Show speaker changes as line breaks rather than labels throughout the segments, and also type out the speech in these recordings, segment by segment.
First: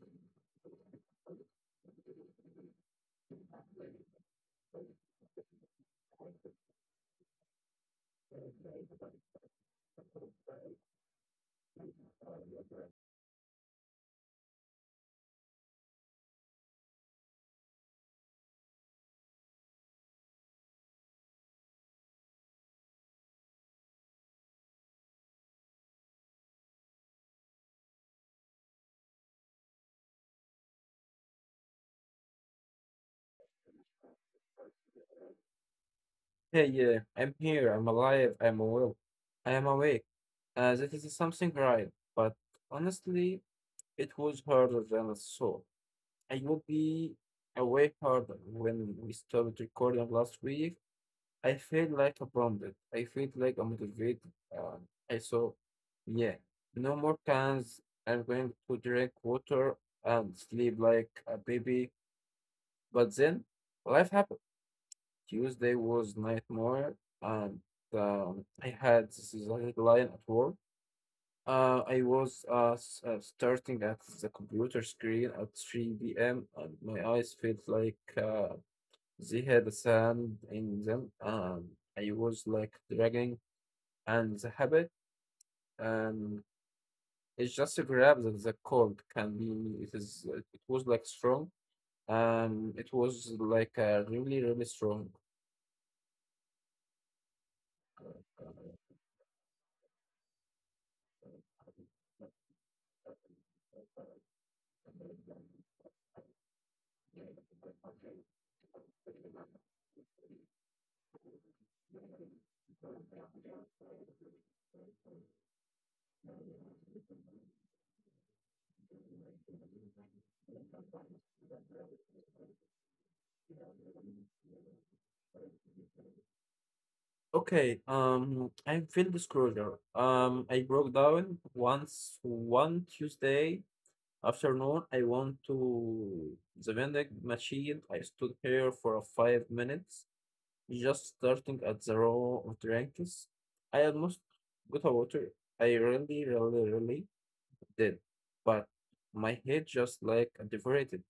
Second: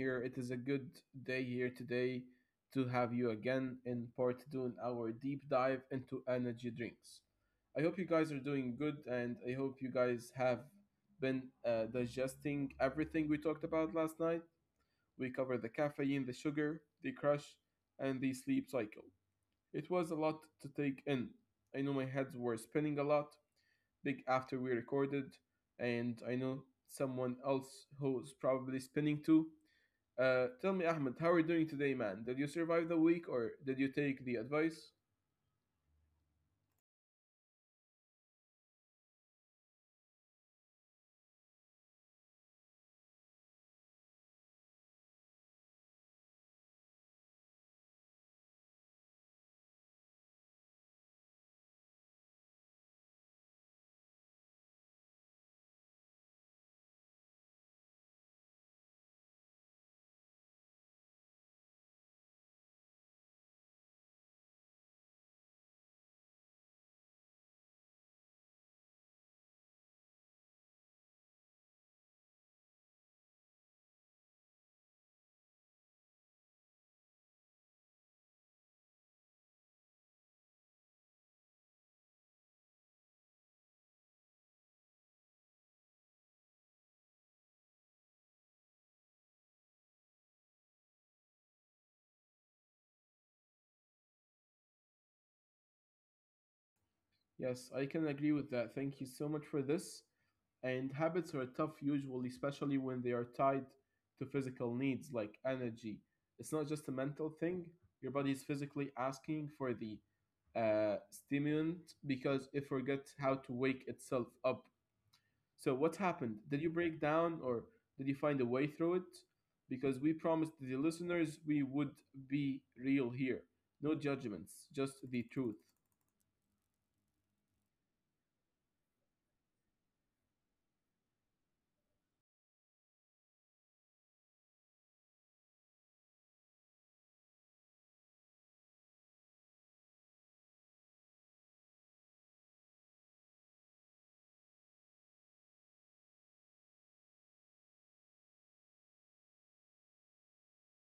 Here it is a good day here today to have you again in part two in our deep dive into energy drinks. I hope you guys are doing good, and I hope you guys have been digesting everything we talked about last night. We covered the caffeine, the sugar, the crush, and the sleep cycle. It was a lot to take in. I know my heads were spinning a lot, big after we recorded, and I know someone else who's probably spinning too tell me, Ahmed, how are you doing today, man? Did you survive the week or did you take the advice?
Hey, yeah, I'm here, I'm alive, I'm well, I am awake. That is something right, but honestly, it was harder than I thought. I will be awake harder when we started recording last week. I feel like a bombed. I feel like I'm motivated. Um, I saw, yeah, no more cans. I'm going to drink water and sleep like a baby. But then life happened. Tuesday was nightmare, and I had this is a headline at work. I was starting at the computer screen at 3 p.m. and my eyes felt like they had sand in them. I was like dragging, and the habit, um, it's just a grab that the cold can be. It is. It was like strong. It was like really, really strong.
Yes, I can agree with that. Thank you so much for this. And habits are tough usually, especially when they are tied to physical needs like energy. It's not just a mental thing. Your body is physically asking for the stimulant because it forgets how to wake itself up. So what happened? Did you break down or did you find a way through it? Because we promised the listeners we would be real here. No judgments, just the truth.
Okay, I feel disclosure. I broke down once one Tuesday afternoon. I went to the vending machine. I stood here for 5 minutes, just starting at the row of drinks. I almost got a water. I really, really, really did, but my head just like devastated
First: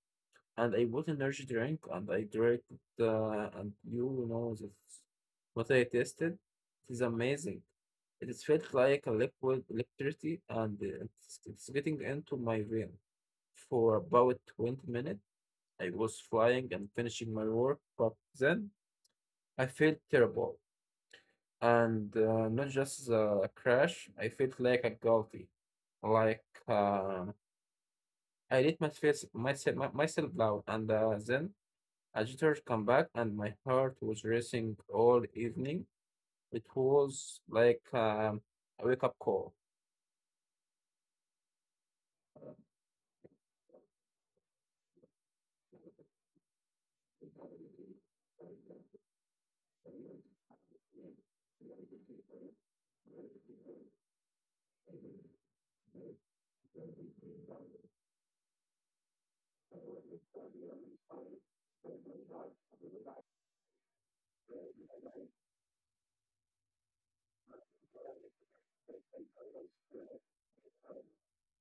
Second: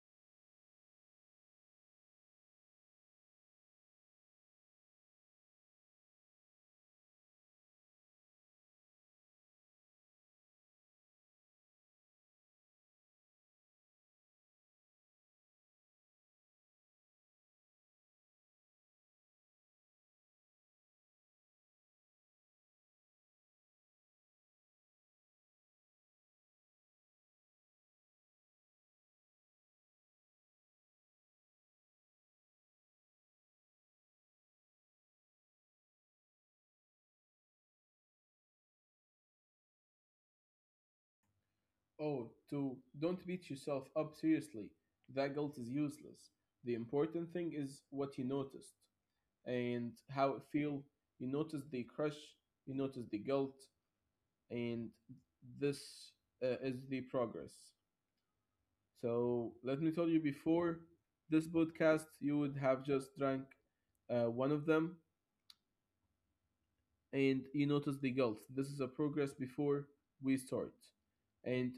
and I bought energy drink and I drank it, and you know this. What I tasted it is amazing. It felt like a liquid electricity, and it's getting into my vein. For about 20 minutes, I was flying and finishing my work, but then I felt terrible. And not just a crash, I felt like a guilty. Like I let myself down, and then Agitators come back, and my heart was racing all evening. It was like a wake up call.
Oh, to don't beat yourself up seriously. That guilt is useless. The important thing is what you noticed and how it feel. You noticed the crush, you noticed the guilt, and this is the progress. So let me tell you before this podcast, you would have just drank one of them and you notice the guilt. This is a progress before we start and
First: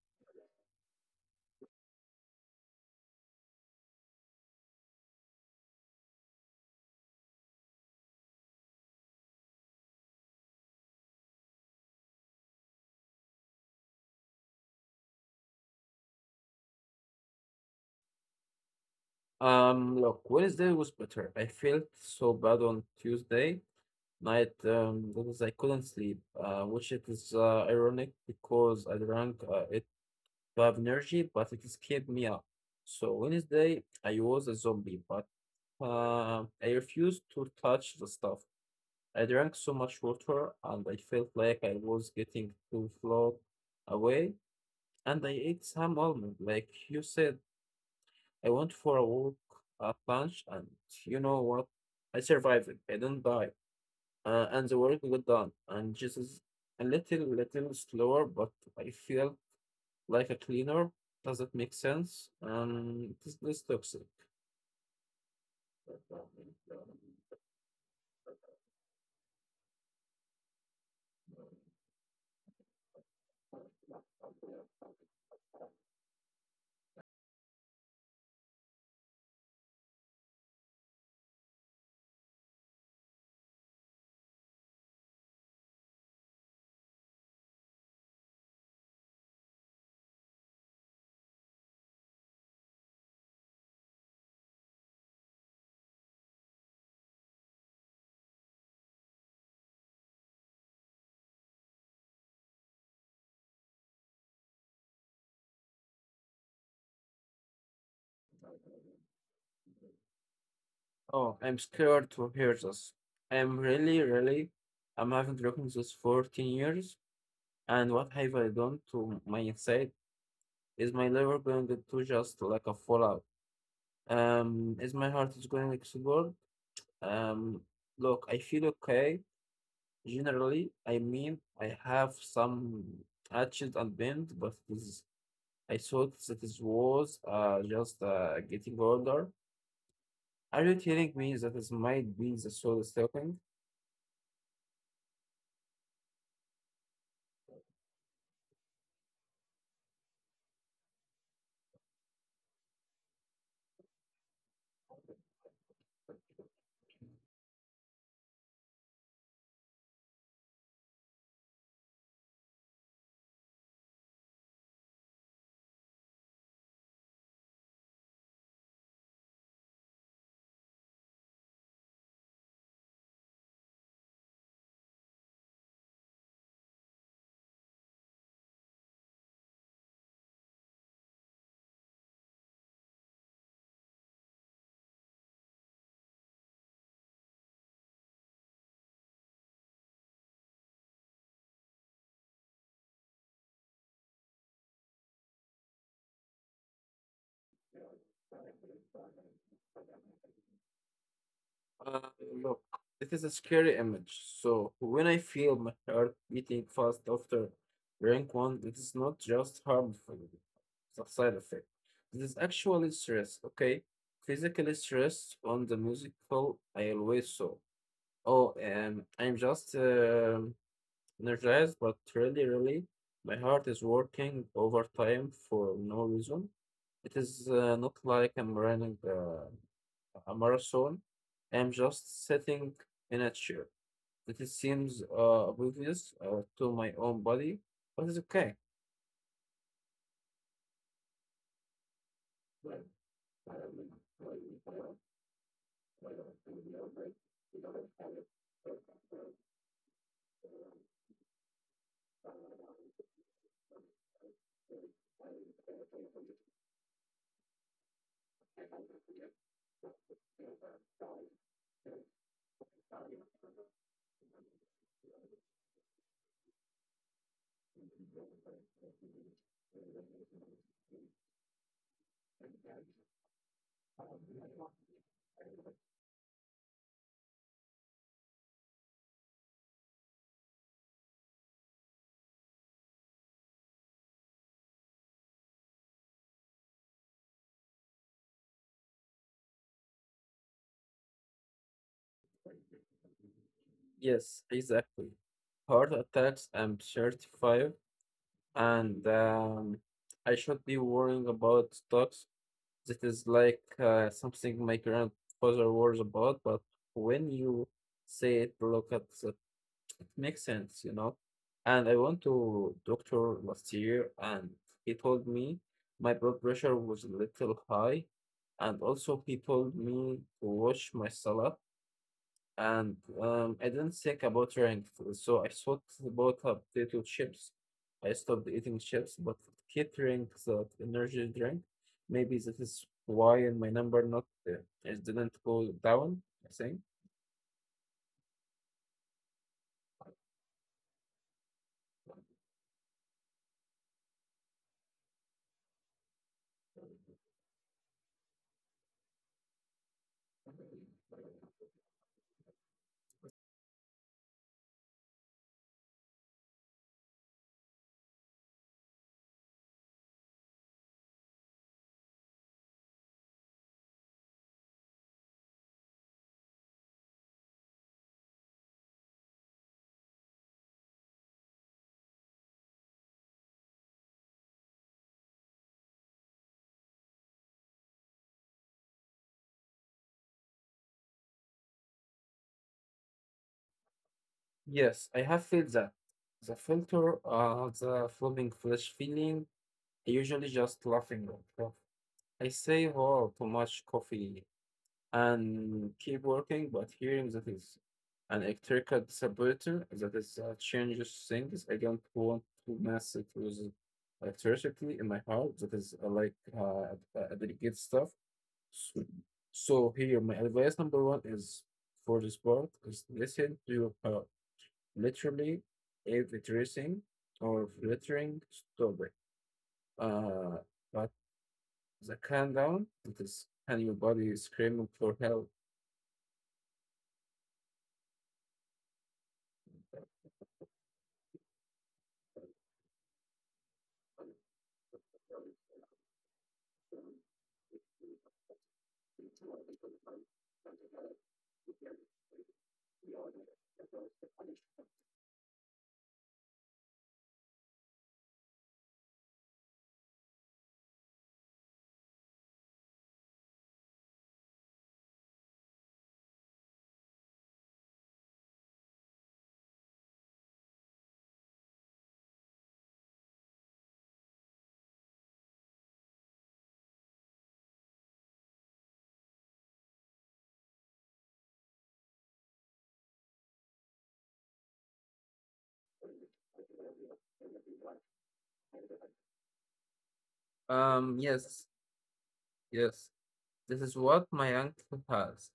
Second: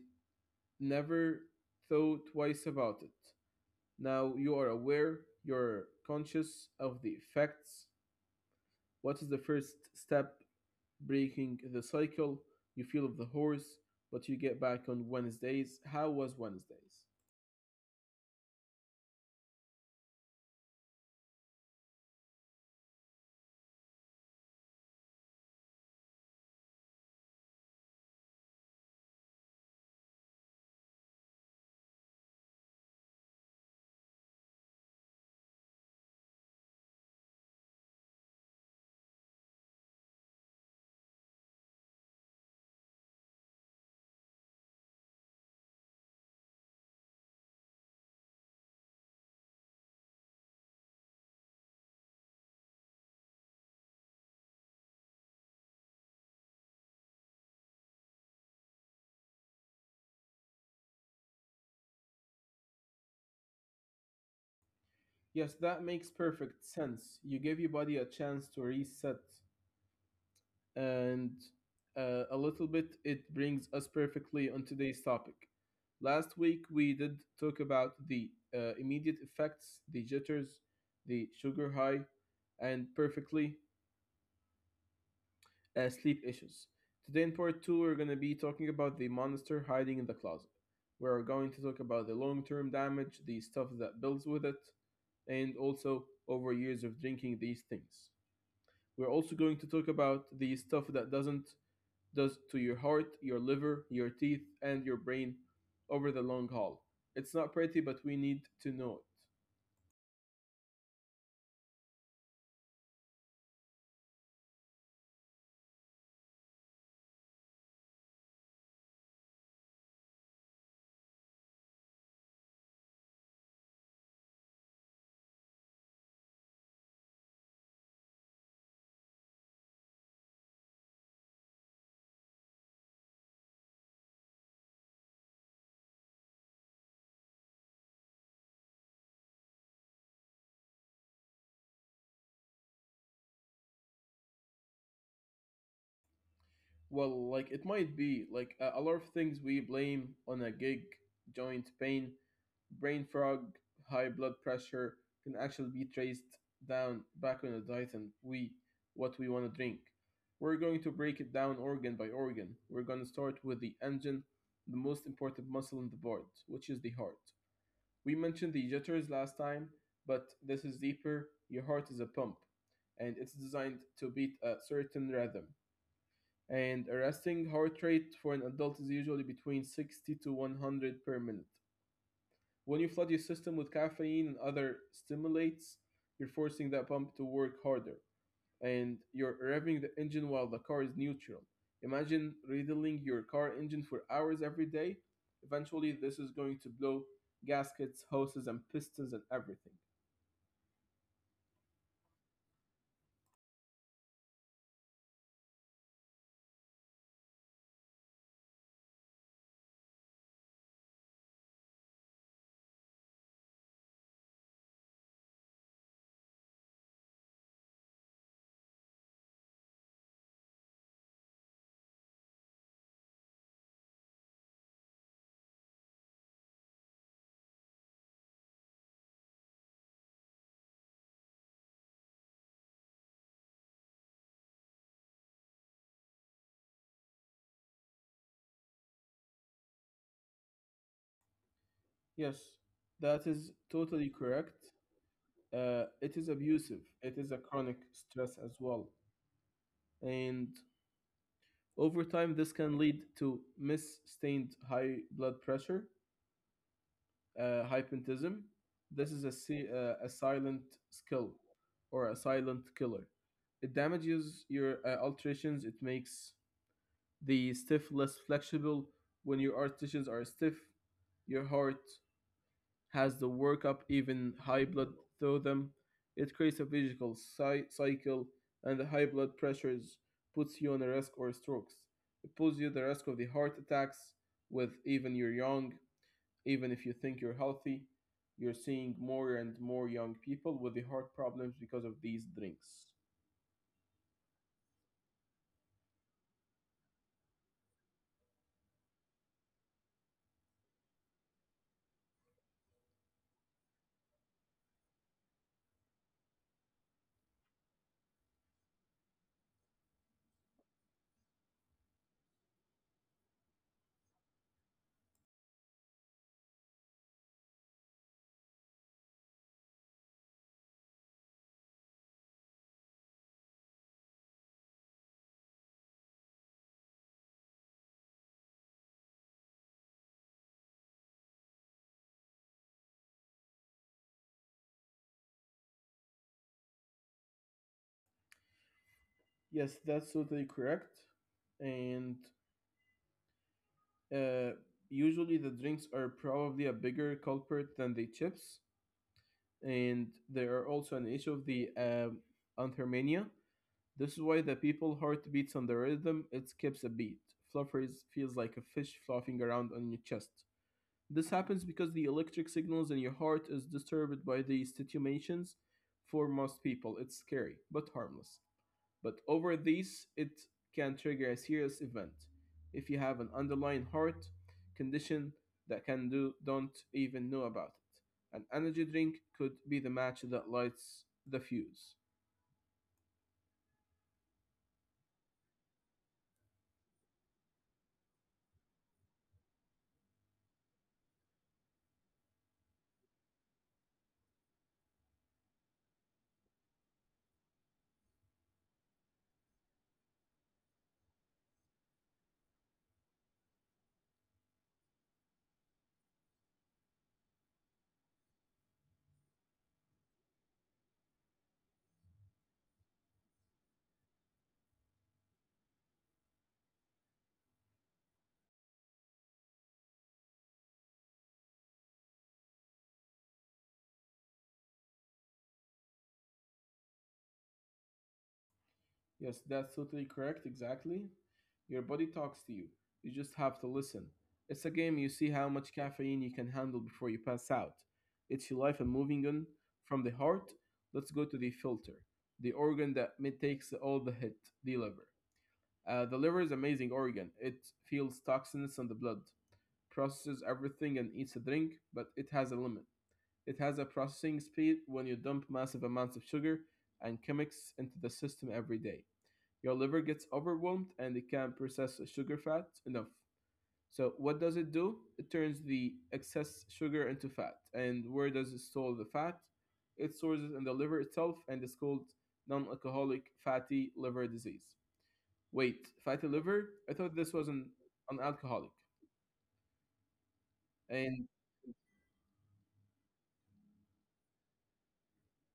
never thought twice about it. Now you are aware, you're conscious of the effects. What is the first step breaking the cycle? You feel of the horse, but you get back on Wednesdays. How was Wednesdays?
Look, Wednesday was better. I felt so bad on Tuesday night because I couldn't sleep, which it is ironic because I drank it to have energy, but it just kept me up. So Wednesday, I was a zombie, but I refused to touch the stuff. I drank so much water and I felt like I was getting too float away. And I ate some almond, like you said. I went for a walk at lunch, and you know what? I survived. I didn't die. And the work got done. And just is a little slower, but I feel like a cleaner. Does that make sense? This is toxic.
Yes, that makes perfect sense. You give your body a chance to reset, and a little bit it brings us perfectly on today's topic. Last week we did talk about the immediate effects, the jitters, the sugar high, and perfectly sleep issues. Today in part two, we're going to be talking about the monster hiding in the closet. We're going to talk about the long term damage, the stuff that builds with it, and also over years of drinking these things. We're also going to talk about the stuff that doesn't does to your heart, your liver, your teeth, and your brain over the long haul. It's not pretty, but we need to know it.
Oh, I'm scared to hear this. I'm really, really. I'm having broken this 14 years. And what have I done to my side? Is my liver going to just like a fallout? Is my heart is going to explode? Um, Look, I feel okay. Generally, I mean, I have some hatchet and bend, but this, I thought that it was just getting older. Are you telling me that this might be the soul is talking?
Well, like it might be like a lot of things we blame on a gig, joint pain, brain fog, high blood pressure can actually be traced down back on the diet and we what we want to drink. We're going to break it down organ by organ. We're going to start with the engine, the most important muscle in the board, which is the heart. We mentioned the jitters last time, but this is deeper. Your heart is a pump and it's designed to beat a certain rhythm and a resting heart rate for an adult is usually between 60 to 100 per minute. When you flood your system with caffeine and other stimulants, you're forcing that pump to work harder and you're revving the engine while the car is neutral. Imagine riddling your car engine for hours every day. Eventually, this is going to blow gaskets, hoses, and pistons and everything.
Uh, Look, it is a scary image. So when I feel my heart beating fast after rank one, it is not just harmful, it's a side effect. It is actually stress, okay? Physical stress on the musical I always saw. Oh, I'm just energized, but really, really, my heart is working overtime for no reason. It is not like I'm running. A marathon. I'm just sitting in a chair. It seems oblivious to my own body, but it's okay.
Yes, that is totally correct. It is abusive. It is a chronic stress as well. And over time, this can lead to misstained high blood pressure, hypertension. This is a, a silent skill or a silent killer. It damages your alterations. It makes the stiff less flexible. When your articulations are stiff, your heart has the workup, even high blood rhythm. It creates a visual cycle, and the high blood pressures puts you on a risk or strokes. It puts you the risk of the heart attacks with even you're young, even if you think you're healthy. You're seeing more and more young people with the heart problems because of these drinks.
Yes, exactly. Heart attacks, I'm 35, and I should be worrying about stocks. That is like something my grandfather worries about, but when you say it, look at the It makes sense, you know. And I went to doctor last year and he told me my blood pressure was a little high. And also he told me to wash my salad. And I didn't think about drink, so I thought about potato chips. I stopped eating chips, but catering that energy drink. Maybe that is why my number not it didn't go down, I think.
Yes, that's totally correct. And uh, usually the drinks are probably a bigger culprit than the chips and there are also an issue of the anhermania. This is why the people heart beats on the rhythm it skips a beat. Fluffers feels like a fish flopping around on your chest. This happens because the electric signals in your heart is disturbed by these situations. For most people, it's scary but harmless but over these it can trigger a serious event if you have an underlying heart condition that can do don't even know about it. An energy drink could be the match that lights the fuse.
Yes, I have felt that. The filter, the flopping flesh feeling, I usually just laughing at stuff. I say, oh, too much coffee and keep working, but hearing that is an electrical distributor that is changes things. I don't want to mess it with electricity in my heart. That is like delicate stuff. So, so, here, my advice number one is for the sport is listen to your heart. Literally, if it's racing or fluttering, stop it. Uh, but the countdown, it is and your body is screaming for help.
Yes, that's totally correct, exactly. Your body talks to you. You just have to listen. It's a game you see how much caffeine you can handle before you pass out. It's your life and moving on from the heart. Let's go to the filter, the organ that takes all the hit, the liver. The liver is amazing organ. It feels toxins in the blood, processes everything and eats a drink, but it has a limit. It has a processing speed when you dump massive amounts of sugar and chemicals into the system every day. Your liver gets overwhelmed and it can't process sugar fat enough. So what does it do? It turns the excess sugar into fat. And where does it store the fat? It stores it in the liver itself and it's called non-alcoholic fatty liver disease. Wait, fatty liver? I thought this was an alcoholic. And
Yes, yes. This is what my uncle has.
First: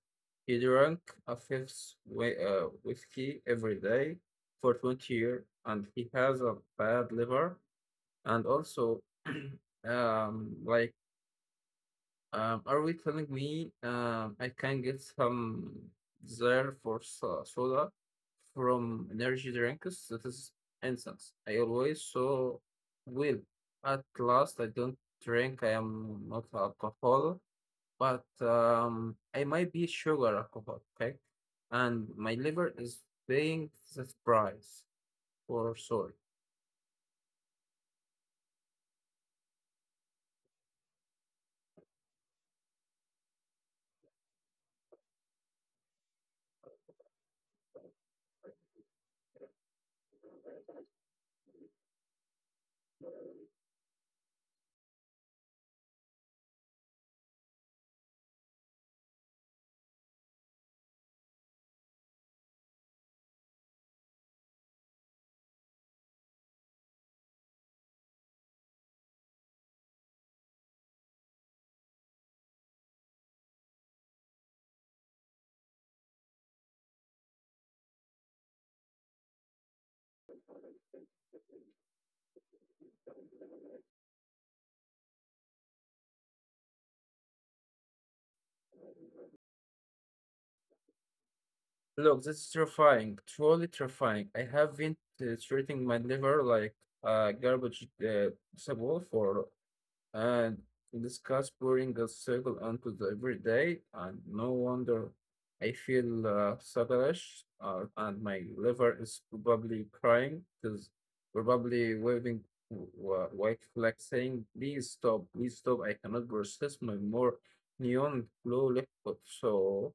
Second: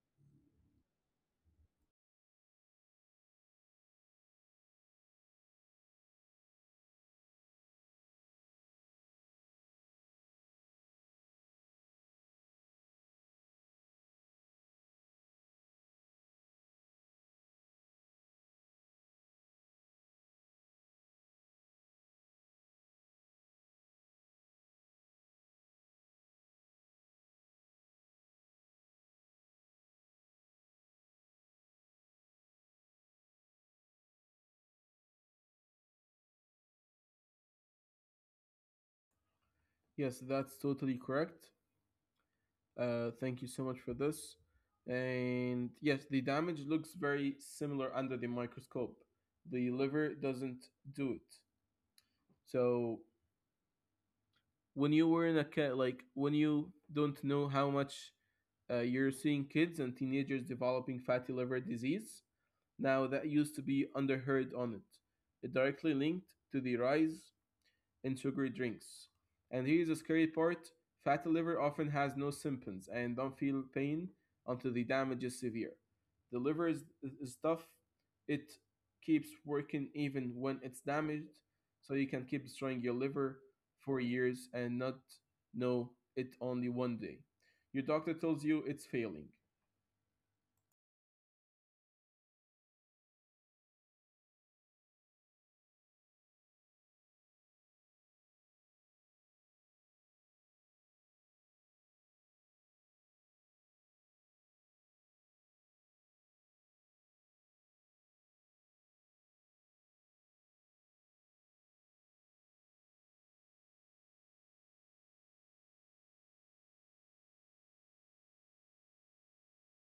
He drank a fifth whiskey every day for 20 years, and he has a bad liver. And also, like, are we telling me I can get some there for soda from energy drinks? That is incense. I always so will. At last, I don't drink. I am not alcohol, but I might be sugar alcohol. Okay, and my liver is paying the price for soy.
yes, that's totally correct. Thank you so much for this. And yes, the damage looks very similar under the microscope. The liver doesn't do it. So when you were in a cat, like when you don't know how much you're seeing kids and teenagers developing fatty liver disease, now that used to be underheard on it. It directly linked to the rise in sugary drinks. And here's the scary part fatty liver often has no symptoms and don't feel pain until the damage is severe. The liver is tough, it keeps working even when it's damaged, so you can keep destroying your liver for years and not know it only one day. Your doctor tells you it's failing.
Look, that's terrifying, truly terrifying. I have been treating my liver like a garbage disposal for and this cast pouring a circle onto the everyday, and no wonder I feel sluggish, and my liver is probably crying, is probably waving white flag saying, "Please stop, please stop! I cannot process my more neon blue liquid." So.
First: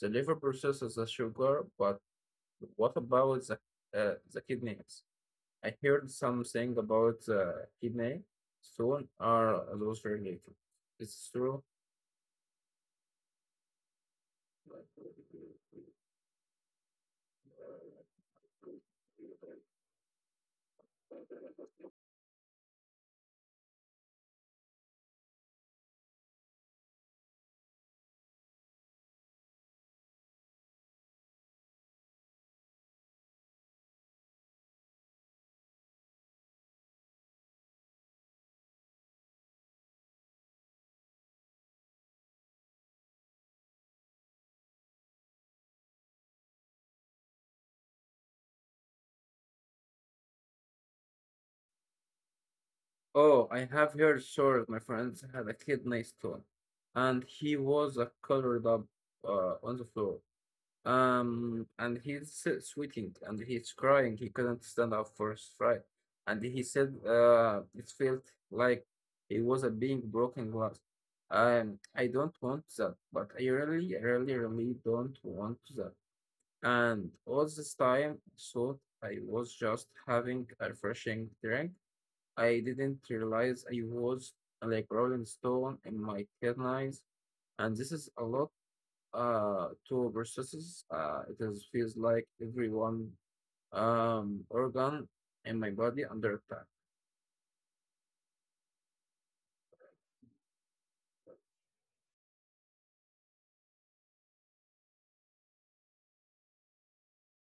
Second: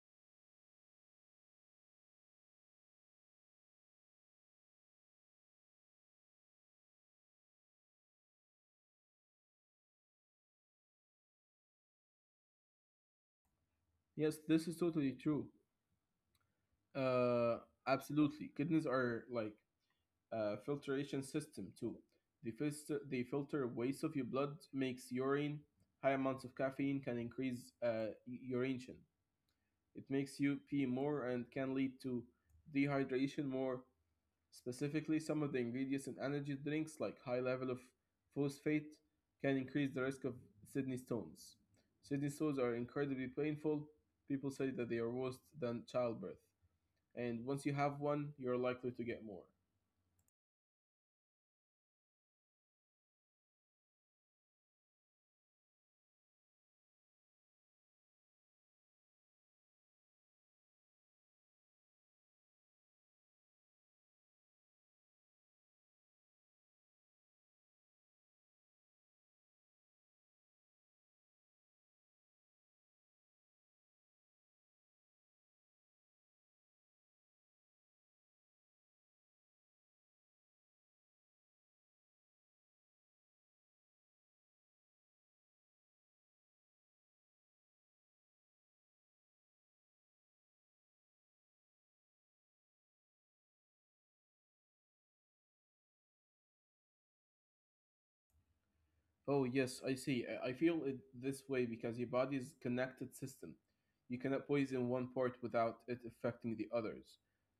The liver processes the sugar, but what about the kidneys? I heard something about the kidney. Soon are those related? It's true.
Yes, this is totally true. Uh, absolutely. Kidneys are like filtration system too. Filter, the filter waste of your blood makes urine. High amounts of caffeine can increase urination. It makes you pee more and can lead to dehydration more. Specifically, some of the ingredients in energy drinks, like high level of phosphate, can increase the risk of kidney stones. Kidney stones are incredibly painful. People say that they are worse than childbirth, and once you have one, you're likely to get more.
Oh, I have heard sure my friend had a kidney stone and he was covered up on the floor. And he's still sweating and he's crying. He couldn't stand up for his fright. And he said, it felt like it was a being broken glass. I don't want that, but I really, really, really don't want that. And all this time, I thought I was just having a refreshing drink. I didn't realize I was like Rolling Stone in my kidneys. And this is a lot two processes. It is, feels like every one organ in my body under attack.
Oh, yes, I see. I feel it this way because your body is connected system. You cannot poison one part without it affecting the others.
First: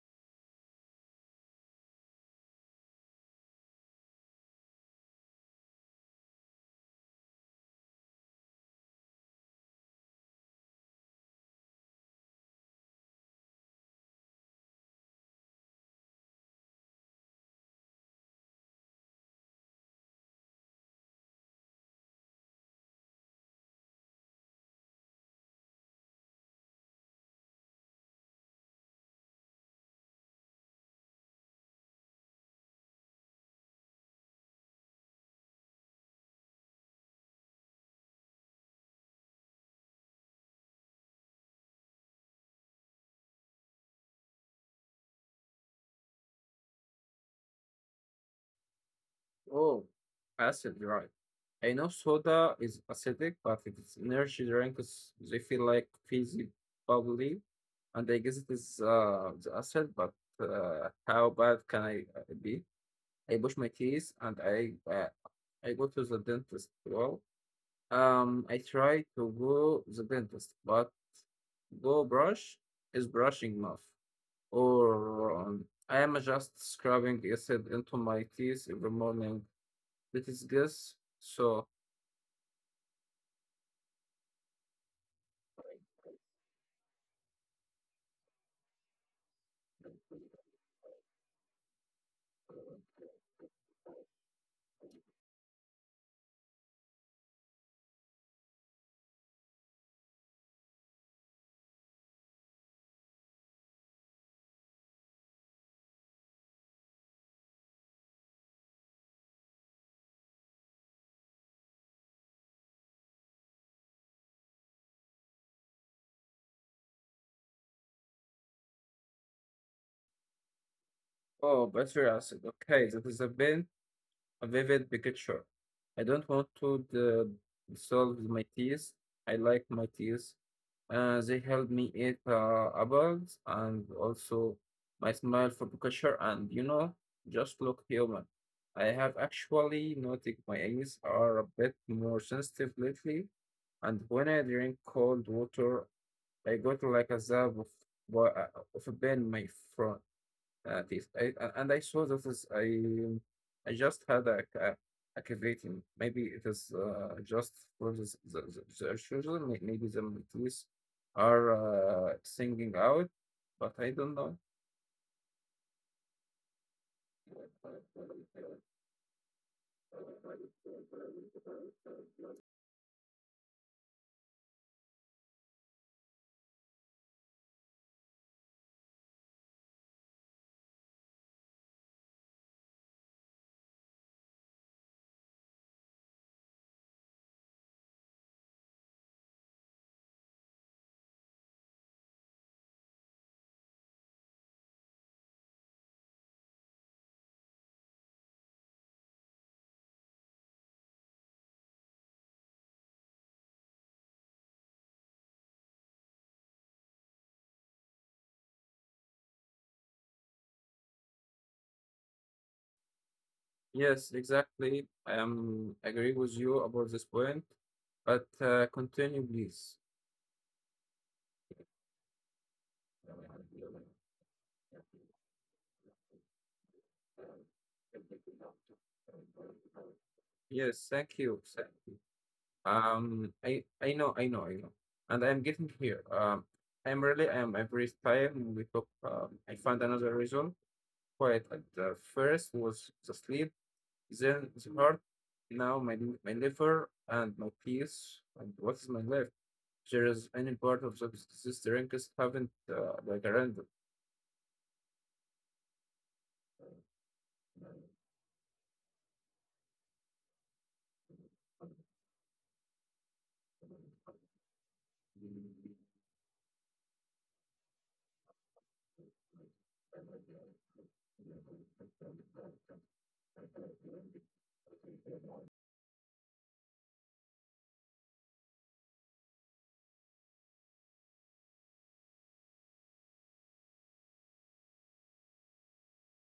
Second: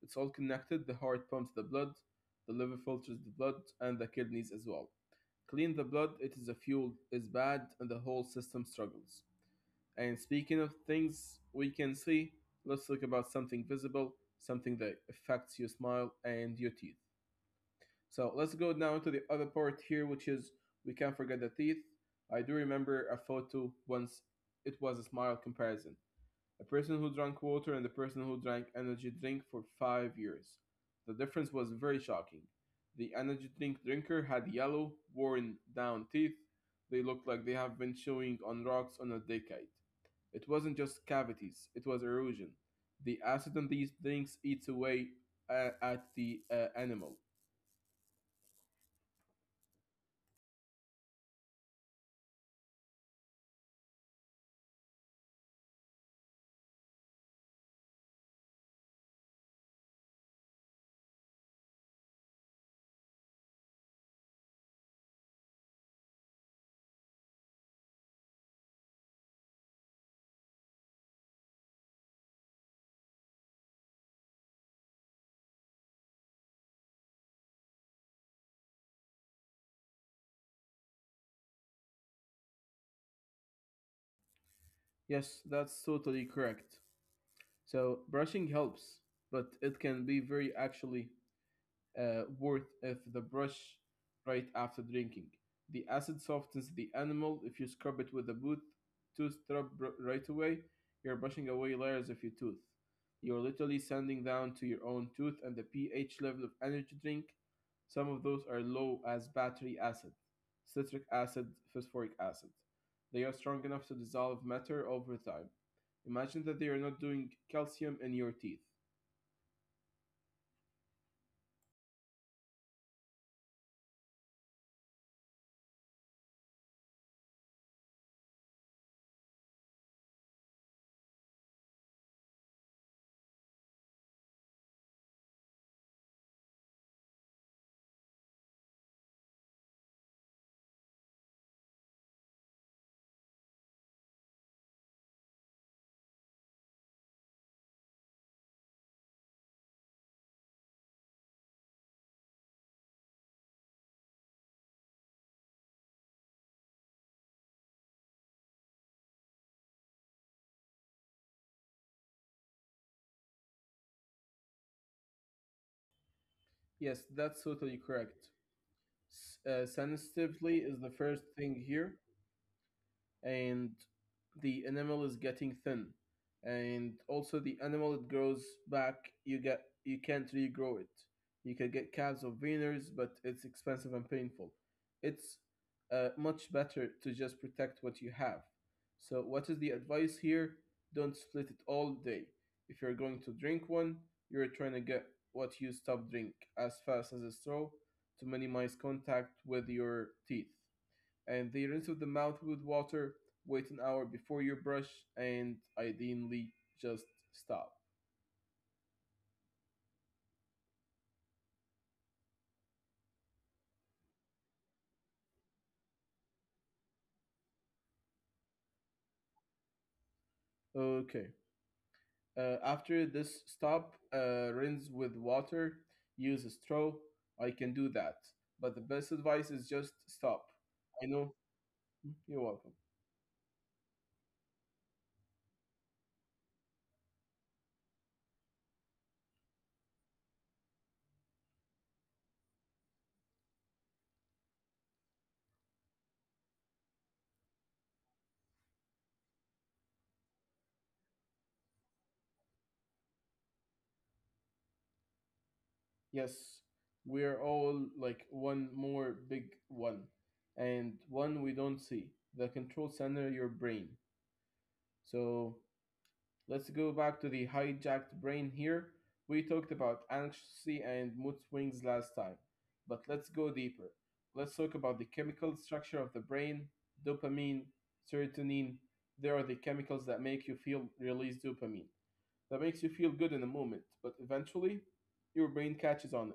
It's all connected. The heart pumps the blood, the liver filters the blood, and the kidneys as well. Clean the blood, it is a fuel, is bad, and the whole system struggles. And speaking of things we can see, let's talk about something visible, something that affects your smile and your teeth. So let's go down to the other part here, which is we can't forget the teeth. I do remember a photo once. It was a smile comparison. A person who drank water and the person who drank energy drink for 5 years. The difference was very shocking. The energy drink drinker had yellow, worn down teeth. They looked like they have been chewing on rocks on a decade. It wasn't just cavities, it was erosion. The acid in these drinks eats away at the animal.
Oh, acid, right. I know soda is acidic, but if it's energy drink, they feel like fizzy bubbly. And I guess it is the asset, but how bad can I be? I brush my teeth and I go to the dentist. Well, I try to go the dentist, but go brush is brushing mouth, or I am just scrubbing acid into my teeth every morning. That is this, so,
Yes, that's totally correct. So brushing helps, but it can be very actually worth of the brush right after drinking. The acid softens the animal. If you scrub it with a boot, tooth scrub right away, you're brushing away layers of your tooth. You're literally sanding down to your own tooth and the pH level of energy drink. Some of those are low as battery acid, citric acid, phosphoric acid. They are strong enough to dissolve matter over time. Imagine that they are not doing calcium in your teeth.
oh, battery acid. Okay, that is a pain a vivid picture. I don't want to dissolve my teeth. I like my teeth. They help me eat apples and also my smile for picture and you know just look human. I have actually noticed my eyes are a bit more sensitive lately, and when I drink cold water, I got like a zap of of a pain in my front at least. And I saw this is I just had a cavity. Maybe it is just for the, the children. Maybe the monkeys are singing out, but I don't know.
Yes, that's totally correct. Sensitivity is the first thing here and the enamel is getting thin and also the animal it grows back you get you can't regrow it you can get calves or wieners but it's expensive and painful it's much better to just protect what you have so what is the advice here don't split it all day if you're going to drink one you're trying to get what you stop drink as fast as a straw to minimize contact with your teeth and they rinse with the mouth with water, wait an hour before you brush, and ideally just stop.
Yes, exactly. I am agree with you about this point, but continue, please.
Okay. After this stop, rinse with water, use a straw. I can do that. But the best advice is just stop.
Yes,
I
thank
know.
you. Thank
You're welcome.
I know, I know, I know, and I'm getting here. I'm really, I'm every time we talk, I find another reason. Quite at the first was the sleep, then the heart, now my liver and my peace. And what is my life? There is any part of this drink is haven't like a random.
Yes, we are all like one more big one, and one we don't see the control center, your brain. So let's go back to the hijacked brain here. We talked about anxiety and mood swings last time, but let's go deeper. Let's talk about the chemical structure of the brain. Dopamine, serotonin, they are the chemicals that make you feel release dopamine. That makes you feel good in the moment, but eventually your brain catches on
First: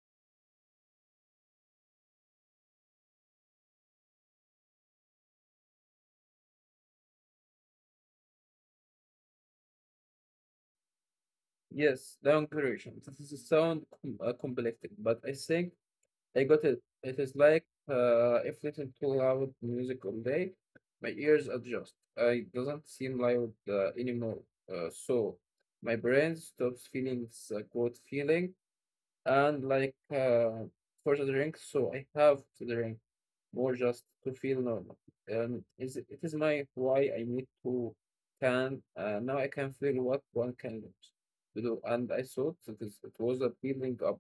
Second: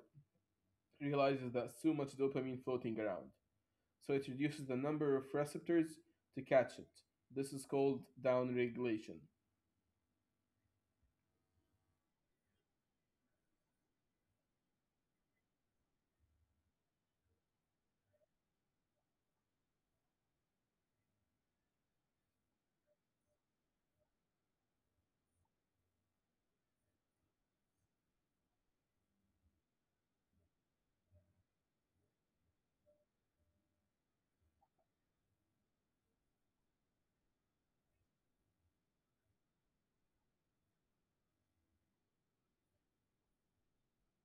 it, realizes that's too much dopamine floating around. So it reduces the number of receptors to catch it. This is called downregulation.
Yes, long duration. This is sound complex, but I think I got it. It is like if little too loud music all day, my ears adjust. It doesn't seem loud anymore. So my brain stops feeling good feeling and like for the drink. So I have to drink more just to feel normal. And is it is my why I need to can now I can feel what one can do. To do. And I thought it is it was a building up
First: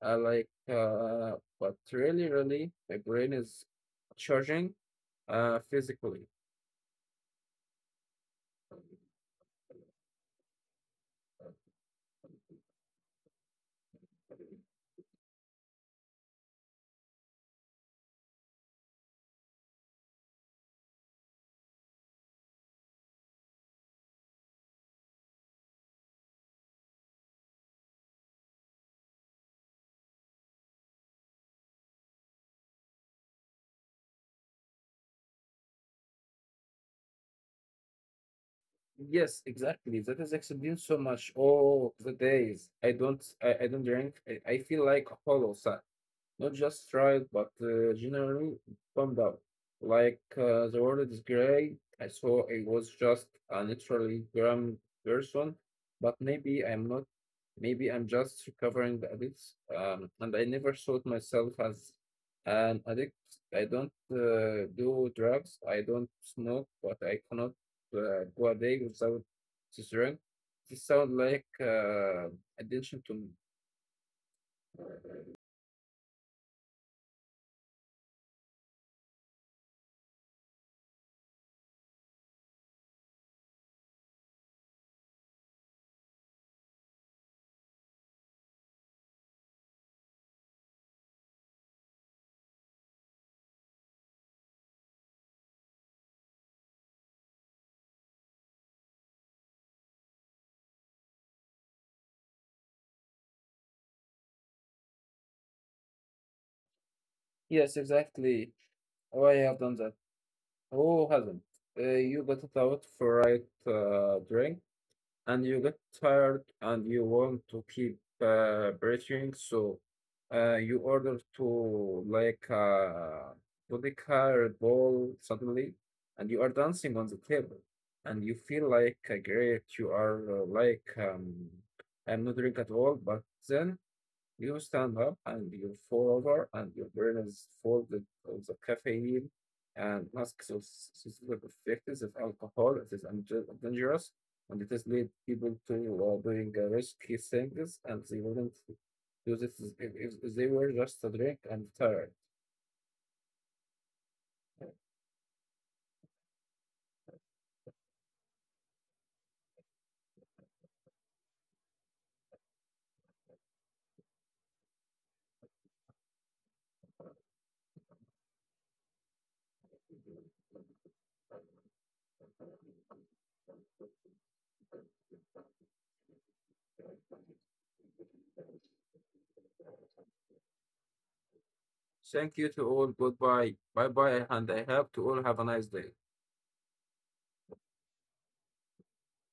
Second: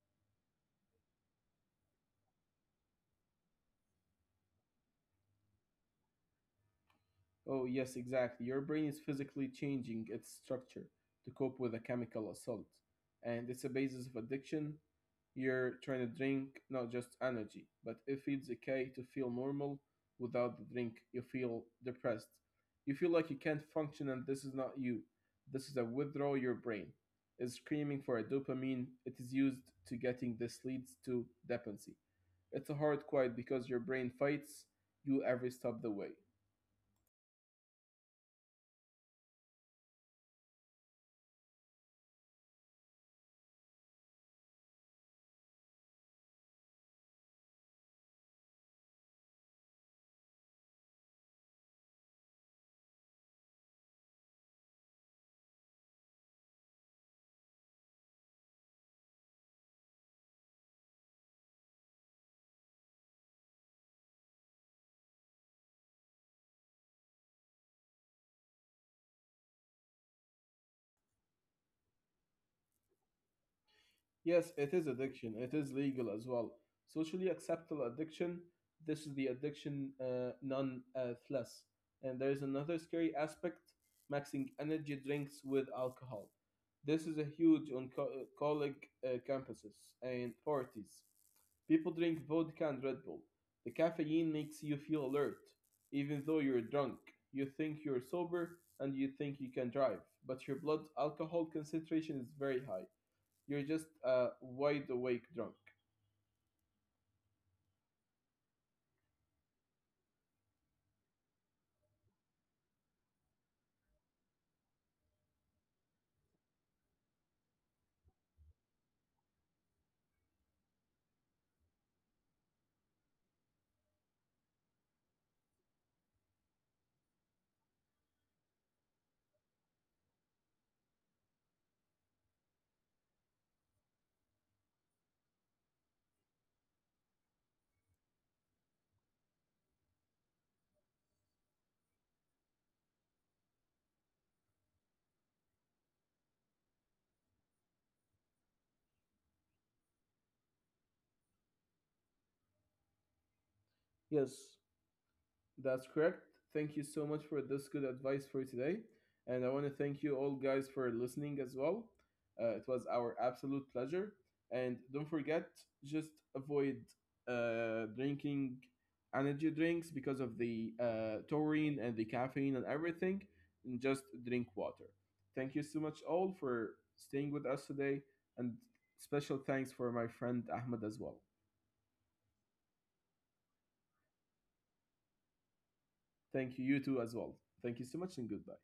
I like, but really, really, my brain is charging physically.
Oh, yes, exactly. Your brain is physically changing its structure to cope with a chemical assault. And it's a basis of addiction. You're trying to drink not just energy, but it feels okay to feel normal without the drink. You feel depressed. You feel like you can't function, and this is not you. This is a withdrawal your brain is screaming for a dopamine. It is used to getting this leads to dependency. It's a hard quiet because your brain fights you every step of the way.
Yes, exactly. That is explained so much. Oh, the days I don't drink. I feel like hollow. So not just tried, but generally bummed out. Like the world is great. I saw I was just a naturally grim person, but maybe I'm not. Maybe I'm just recovering the addicts. And I never thought myself as an addict. I don't do drugs. I don't smoke, but I cannot go a day without this drink. This sounds like attention to me.
Yes, it is addiction. It is legal as well. Socially acceptable addiction. This is the addiction none less. And there is another scary aspect mixing energy drinks with alcohol. This is a huge on college campuses and parties. People drink vodka and Red Bull. The caffeine makes you feel alert, even though you're drunk. You think you're sober and you think you can drive, but your blood alcohol concentration is very high. You're just a wide awake drunk.
Yes, exactly. Oh, I have done that. Who hasn't? You got it out for right drink, and you get tired, and you want to keep breathing, so you order to like vodka Red Bull suddenly, and you are dancing on the table, and you feel like a great. You are I'm not drink at all, but then you stand up and you fall over, and your brain is full of the caffeine and masks of specific effects of alcohol. It is dangerous and it has led people to doing risky things and they wouldn't do this if they were just a drink and tired.
Yes. That's correct. Thank you so much for this good advice for today. And I want to thank you all guys for listening as well. It was our absolute pleasure. And don't forget, just avoid drinking energy drinks because of the taurine and the caffeine and everything. And just drink water. Thank you so much all for staying with us today. And special thanks for my friend Ahmed as well.
Thank you to all. Goodbye. Bye bye. And I hope to all have a nice day.
Thank you, you too, as well. Thank you so much, and goodbye.